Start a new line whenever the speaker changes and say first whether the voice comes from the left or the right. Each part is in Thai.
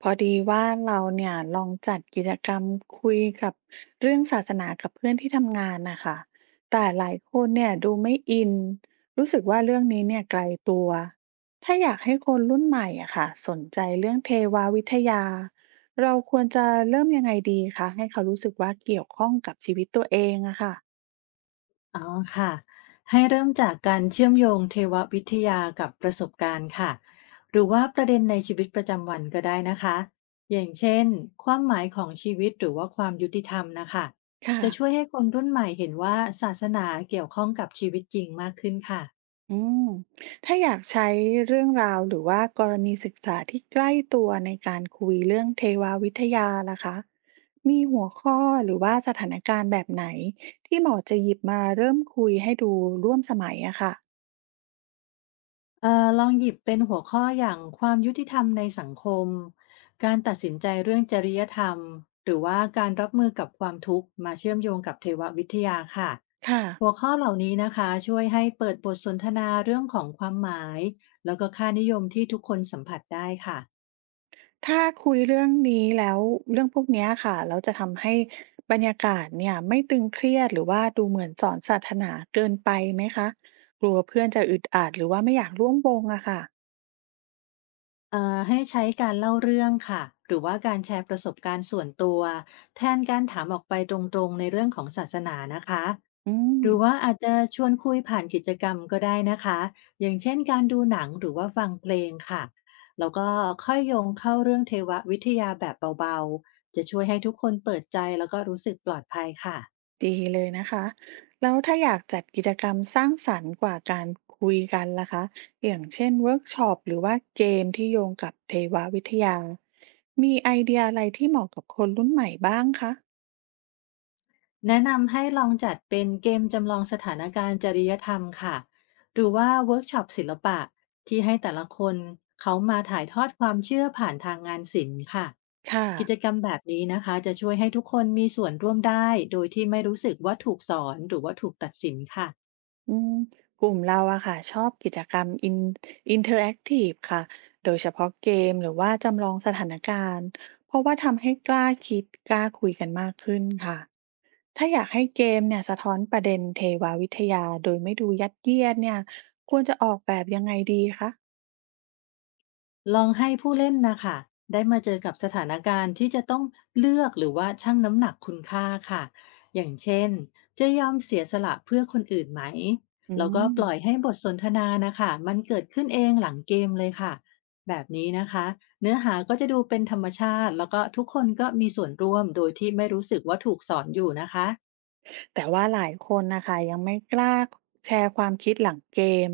right: พอดีว่าเราเนี่ยลองจัดกิจกรรมคุยกับเรื่องศาสนากับเพื่อนที่ทำงานนะคะแต่หลายคนเนี่ยดูไม่อินรู้สึกว่าเรื่องนี้เนี่ยไกลตัวถ้าอยากให้คนรุ่นใหม่อะค่ะสนใจเรื่องเทวาวิทยาเราควรจะเริ่มยังไงดีคะให้เขารู้สึกว่าเกี่ยวข้องกับชีวิตตัวเองอะค่ะ
left: อ๋อค่ะให้เริ่มจากการเชื่อมโยงเทววิทยากับประสบการณ์ค่ะหรือว่าประเด็นในชีวิตประจำวันก็ได้นะคะอย่างเช่นความหมายของชีวิตหรือว่าความยุติธรรมนะคะ
right: ค่ะ
left: จะช่วยให้คนรุ่นใหม่เห็นว่าศาสนาเกี่ยวข้องกับชีวิตจริงมากขึ้นค่ะ
right: อืมถ้าอยากใช้เรื่องราวหรือว่ากรณีศึกษาที่ใกล้ตัวในการคุยเรื่องเทววิทยาล่ะคะมีหัวข้อหรือว่าสถานการณ์แบบไหนที่เหมาะจะหยิบมาเริ่มคุยให้ดูร่วมสมัยอะค่ะ
left: ลองหยิบเป็นหัวข้ออย่างความยุติธรรมในสังคม การตัดสินใจเรื่องจริยธรรม หรือว่าการรับมือกับความทุกข์มาเชื่อมโยงกับเทววิทยาค่ะ
right: ค่ะ
left: หัวข้อเหล่านี้นะคะช่วยให้เปิดบทสนทนาเรื่องของความหมายแล้วก็ค่านิยมที่ทุกคนสัมผัสได้ค่ะ
right: ถ้าคุยเรื่องนี้แล้วเรื่องพวกเนี้ยค่ะเราจะทำให้บรรยากาศเนี่ยไม่ตึงเครียดหรือว่าดูเหมือนสอนศาสนาเกินไปไหมคะกลัวเพื่อนจะอึดอัดหรือว่าไม่อยากร่วมวงอะค่ะ
left: ให้ใช้การเล่าเรื่องค่ะหรือว่าการแชร์ประสบการณ์ส่วนตัวแทนการถามออกไปตรงๆในเรื่องของศาสนานะคะ
right: อืม
left: หรือว่าอาจจะชวนคุยผ่านกิจกรรมก็ได้นะคะอย่างเช่นการดูหนังหรือว่าฟังเพลงค่ะแล้วก็ค่อยโยงเข้าเรื่องเทววิทยาแบบเบาๆจะช่วยให้ทุกคนเปิดใจแล้วก็รู้สึกปลอดภัยค่ะ
right: ดีเลยนะคะแล้วถ้าอยากจัดกิจกรรมสร้างสรรค์กว่าการคุยกันล่ะคะอย่างเช่นเวิร์กช็อปหรือว่าเกมที่โยงกับเทววิทยามีไอเดียอะไรที่เหมาะกับคนรุ่นใหม่บ้างคะ
left: แนะนำให้ลองจัดเป็นเกมจำลองสถานการณ์จริยธรรมค่ะ หรือว่าเวิร์กช็อปศิลปะที่ให้แต่ละคนเขามาถ่ายทอดความเชื่อผ่านทางงานศิลป์ค่ะ
right: ค่ะ
left: กิจกรรมแบบนี้นะคะจะช่วยให้ทุกคนมีส่วนร่วมได้โดยที่ไม่รู้สึกว่าถูกสอนหรือว่าถูกตัดสินค่ะ
right: อืมกลุ่มเราอะค่ะชอบกิจกรรมอินเทอร์แอคทีฟค่ะโดยเฉพาะเกมหรือว่าจำลองสถานการณ์เพราะว่าทำให้กล้าคิดกล้าคุยกันมากขึ้นค่ะ ถ้าอยากให้เกมเนี่ยสะท้อนประเด็นเทวาวิทยาโดยไม่ดูยัดเยียดเนี่ยควรจะออกแบบยังไงดีคะ
left: ลองให้ผู้เล่นนะค่ะได้มาเจอกับสถานการณ์ที่จะต้องเลือกหรือว่าชั่งน้ำหนักคุณค่าค่ะอย่างเช่นจะยอมเสียสละเพื่อคนอื่นไหม
right: อื
left: แล้วก็
right: ม
left: ปล่อยให้บทสนทนานะค่ะมันเกิดขึ้นเองหลังเกมเลยค่ะแบบนี้นะคะเนื้อหาก็จะดูเป็นธรรมชาติแล้วก็ทุกคนก็มีส่วนร่วมโดยที่ไม่รู้สึกว่าถูกสอนอยู่นะคะ
right: แต่ว่าหลายคนนะคะยังไม่กล้าแชร์ความคิดหลังเกม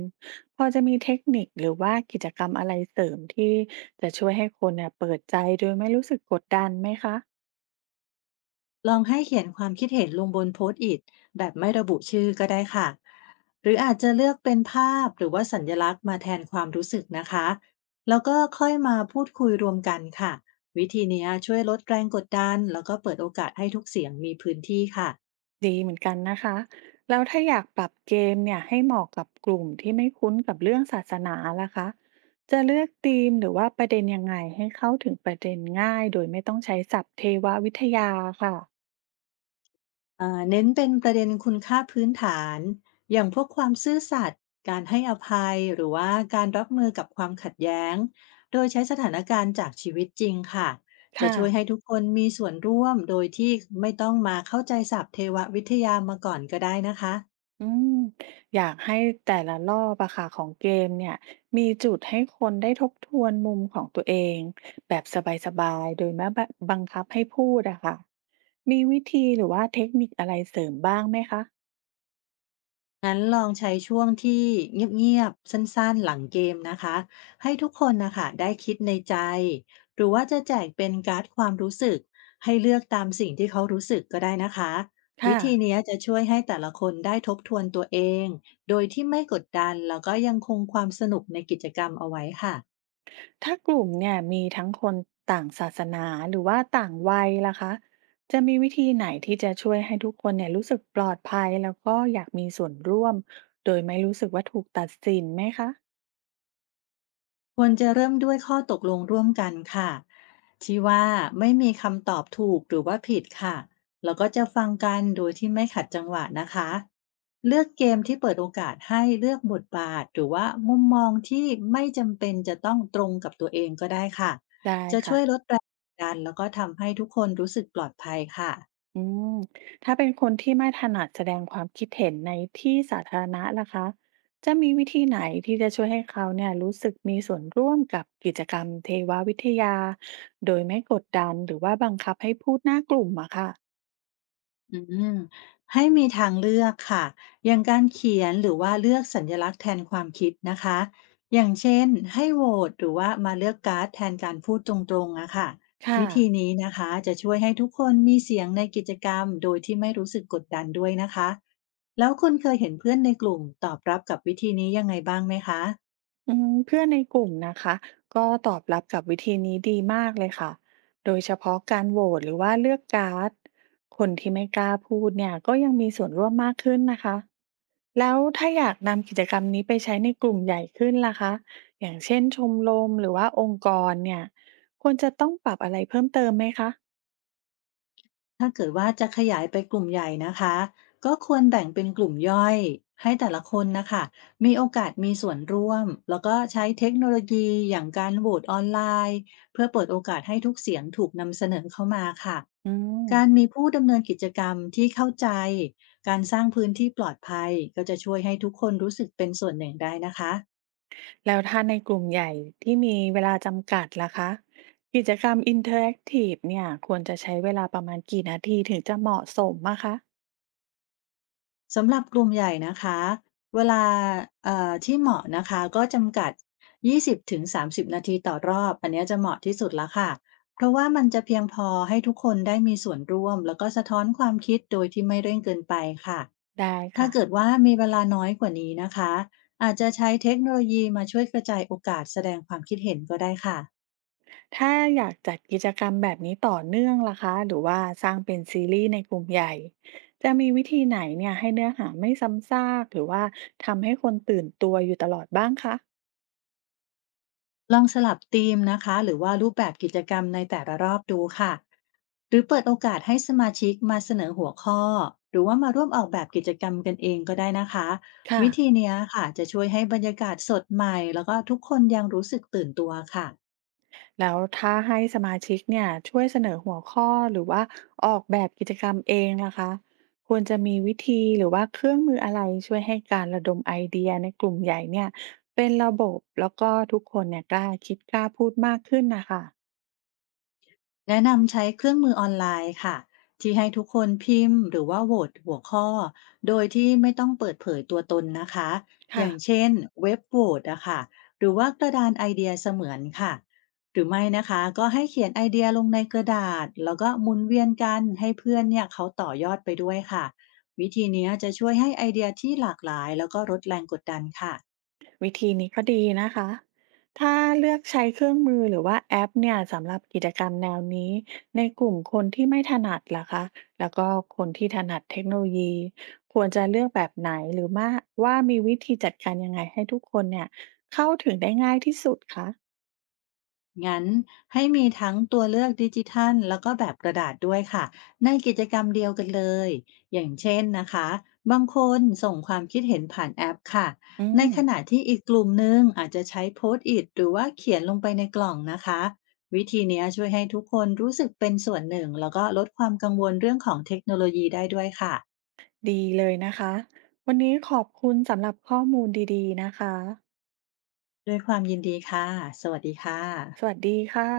right: พอจะมีเทคนิคหรือว่ากิจกรรมอะไรเสริมที่จะช่วยให้คนเน่ยเปิดใจโดยไม่รู้สึกกดดันไหมคะ
left: ลองให้เขียนความคิดเห็นลงบนโพสต์อิทแบบไม่ระบุชื่อก็ได้ค่ะ หรืออาจจะเลือกเป็นภาพหรือว่าสัญลักษณ์มาแทนความรู้สึกนะคะ แล้วก็ค่อยมาพูดคุยรวมกันค่ะ วิธีเนี้ยช่วยลดแรงกดดันแล้วก็เปิดโอกาสให้ทุกเสียงมีพื้นที่ค่ะ
right: ดีเหมือนกันนะคะแล้วถ้าอยากปรับเกมเนี่ยให้เหมาะกับกลุ่มที่ไม่คุ้นกับเรื่องศาสนาล่ะคะจะเลือกธีมหรือว่าประเด็นยังไงให้เข้าถึงประเด็นง่ายโดยไม่ต้องใช้ศัพท์เทววิทยาค่ะ
left: เน้นเป็นประเด็นคุณค่าพื้นฐานอย่างพวกความซื่อสัตย์การให้อภัยหรือว่าการรับมือกับความขัดแย้งโดยใช้สถานการณ์จากชีวิตจริงค่ะจะ
right: ค่ะ
left: ช่วยให้ทุกคนมีส่วนร่วมโดยที่ไม่ต้องมาเข้าใจศัพท์เทววิทยามาก่อนก็ได้นะคะ
right: อืมอยากให้แต่ละรอบอะค่ะของเกมเนี่ยมีจุดให้คนได้ทบทวนมุมของตัวเองแบบสบายๆโดยไม่บังคับให้พูดอะค่ะมีวิธีหรือว่าเทคนิคอะไรเสริมบ้างไหมคะ
left: งั้นลองใช้ช่วงที่เงียบๆสั้นๆหลังเกมนะคะให้ทุกคนนะคะได้คิดในใจหรือว่าจะแจกเป็นการ์ดความรู้สึกให้เลือกตามสิ่งที่เขารู้สึกก็ได้นะคะวิ
right: ค่ะ
left: ธีนี้จะช่วยให้แต่ละคนได้ทบทวนตัวเองโดยที่ไม่กดดันแล้วก็ยังคงความสนุกในกิจกรรมเอาไว้ค่ะ
right: ถ้ากลุ่มเนี่ยมีทั้งคนต่างศาสนาหรือว่าต่างวัยล่ะคะจะมีวิธีไหนที่จะช่วยให้ทุกคนเนี่ยรู้สึกปลอดภัยแล้วก็อยากมีส่วนร่วมโดยไม่รู้สึกว่าถูกตัดสินไหมคะ
left: ควรจะเริ่มด้วยข้อตกลงร่วมกันค่ะที่ว่าไม่มีคำตอบถูกหรือว่าผิดค่ะแล้วก็จะฟังกันโดยที่ไม่ขัดจังหวะนะคะเลือกเกมที่เปิดโอกาสให้เลือกบทบาทหรือว่ามุมมองที่ไม่จำเป็นจะต้องตรงกับตัวเองก็ได้ค่ะ
right: ได้
left: จะช่
right: ค่ะ
left: วยลดแรงกดดันแล้วก็ทำให้ทุกคนรู้สึกปลอดภัยค่ะ
right: อืมถ้าเป็นคนที่ไม่ถนัดแสดงความคิดเห็นในที่สาธารณะล่ะคะจะมีวิธีไหนที่จะช่วยให้เขาเนี่ยรู้สึกมีส่วนร่วมกับกิจกรรมเทววิทยาโดยไม่กดดันหรือว่าบังคับให้พูดหน้ากลุ่มอะค่ะ
left: อืมให้มีทางเลือกค่ะอย่างการเขียนหรือว่าเลือกสัญลักษณ์แทนความคิดนะคะอย่างเช่นให้โหวตหรือว่ามาเลือกการ์ดแทนการพูดตรงๆอะค่ะ
right: ค่ะ
left: วิธีนี้นะคะจะช่วยให้ทุกคนมีเสียงในกิจกรรมโดยที่ไม่รู้สึกกดดันด้วยนะคะแล้วคุณเคยเห็นเพื่อนในกลุ่มตอบรับกับวิธีนี้ยังไงบ้างไหมคะ
right: อืมเพื่อนในกลุ่มนะคะก็ตอบรับกับวิธีนี้ดีมากเลยค่ะ โดยเฉพาะการโหวตหรือว่าเลือกการ์ดคนที่ไม่กล้าพูดเนี่ยก็ยังมีส่วนร่วมมากขึ้นนะคะแล้วถ้าอยากนำกิจกรรมนี้ไปใช้ในกลุ่มใหญ่ขึ้นล่ะคะอย่างเช่นชมรมหรือว่าองค์กรเนี่ยควรจะต้องปรับอะไรเพิ่มเติมไหมคะ
left: ถ้าเกิดว่าจะขยายไปกลุ่มใหญ่นะคะก็ควรแบ่งเป็นกลุ่มย่อยให้แต่ละคนนะคะมีโอกาสมีส่วนร่วมแล้วก็ใช้เทคโนโลยีอย่างการโหวตออนไลน์เพื่อเปิดโอกาสให้ทุกเสียงถูกนำเสนอเข้ามาค่ะ
right: อืม
left: การมีผู้ดำเนินกิจกรรมที่เข้าใจการสร้างพื้นที่ปลอดภัยก็จะช่วยให้ทุกคนรู้สึกเป็นส่วนหนึ่งได้นะคะ
right: แล้วถ้าในกลุ่มใหญ่ที่มีเวลาจำกัดล่ะคะกิจกรรมอินเทอร์แอคทีฟเนี่ยควรจะใช้เวลาประมาณกี่นาทีถึงจะเหมาะสมอะคะ
left: สำหรับกลุ่มใหญ่นะคะเวลาที่เหมาะนะคะก็จำกัด 20-30 นาทีต่อรอบอันเนี้ยจะเหมาะที่สุดแล้วค่ะเพราะว่ามันจะเพียงพอให้ทุกคนได้มีส่วนร่วมแล้วก็สะท้อนความคิดโดยที่ไม่เร่งเกินไปค่ะ
right: ได้
left: ถ้า
right: ค่ะ
left: เกิดว่ามีเวลาน้อยกว่านี้นะคะอาจจะใช้เทคโนโลยีมาช่วยกระจายโอกาสแสดงความคิดเห็นก็ได้ค่ะ
right: ถ้าอยากจัดกิจกรรมแบบนี้ต่อเนื่องล่ะคะหรือว่าสร้างเป็นซีรีส์ในกลุ่มใหญ่จะมีวิธีไหนเนี่ยให้เนื้อหาไม่ซ้ำซากหรือว่าทำให้คนตื่นตัวอยู่ตลอดบ้างคะ
left: ลองสลับธีมนะคะหรือว่ารูปแบบกิจกรรมในแต่ละรอบดูค่ะหรือเปิดโอกาสให้สมาชิกมาเสนอหัวข้อหรือว่ามาร่วมออกแบบกิจกรรมกันเองก็ได้นะคะ
right: ค่ะ
left: วิธีเนี้ยค่ะจะช่วยให้บรรยากาศสดใหม่แล้วก็ทุกคนยังรู้สึกตื่นตัวค่ะ
right: แล้วถ้าให้สมาชิกเนี่ยช่วยเสนอหัวข้อหรือว่าออกแบบกิจกรรมเองนะคะควรจะมีวิธีหรือว่าเครื่องมืออะไรช่วยให้การระดมไอเดียในกลุ่มใหญ่เนี่ยเป็นระบบแล้วก็ทุกคนเนี่ยกล้าคิดกล้าพูดมากขึ้นนะคะ
left: แนะนำใช้เครื่องมือออนไลน์ค่ะที่ให้ทุกคนพิมพ์หรือว่าโหวตหัวข้อโดยที่ไม่ต้องเปิดเผยตัวตนนะคะอ
right: ค่ะ
left: ย่างเช่นเว็บโหวตอะค่ะหรือว่ากระดานไอเดียเสมือนค่ะหรือไม่นะคะก็ให้เขียนไอเดียลงในกระดาษแล้วก็หมุนเวียนกันให้เพื่อนเนี่ยเขาต่อยอดไปด้วยค่ะวิธีเนี้ยจะช่วยให้ไอเดียที่หลากหลายแล้วก็ลดแรงกดดันค่ะ
right: วิธีนี้ก็ดีนะคะถ้าเลือกใช้เครื่องมือหรือว่าแอปเนี่ยสำหรับกิจกรรมแนวนี้ในกลุ่มคนที่ไม่ถนัดล่ะคะแล้วก็คนที่ถนัดเทคโนโลยีควรจะเลือกแบบไหนหรือว่ามีวิธีจัดการยังไงให้ทุกคนเนี่ยเข้าถึงได้ง่ายที่สุดคะ
left: งั้นให้มีทั้งตัวเลือกดิจิทัลแล้วก็แบบกระดาษด้วยค่ะในกิจกรรมเดียวกันเลยอย่างเช่นนะคะบางคนส่งความคิดเห็นผ่านแอปค่ะ
right: อื
left: ใน
right: ม
left: ขณะที่อีกกลุ่มหนึงอาจจะใช้โพสต์อิทหรือว่าเขียนลงไปในกล่องนะคะวิธีเนี้ยช่วยให้ทุกคนรู้สึกเป็นส่วนหนึ่งแล้วก็ลดความกังวลเรื่องของเทคโนโลยีได้ด้วยค่ะ
right: ดีเลยนะคะวันนี้ขอบคุณสำหรับข้อมูลดีๆนะคะ
left: ด้วยความยินดีค่ะสวัสดีค่ะ
right: สวัสดีค่ะ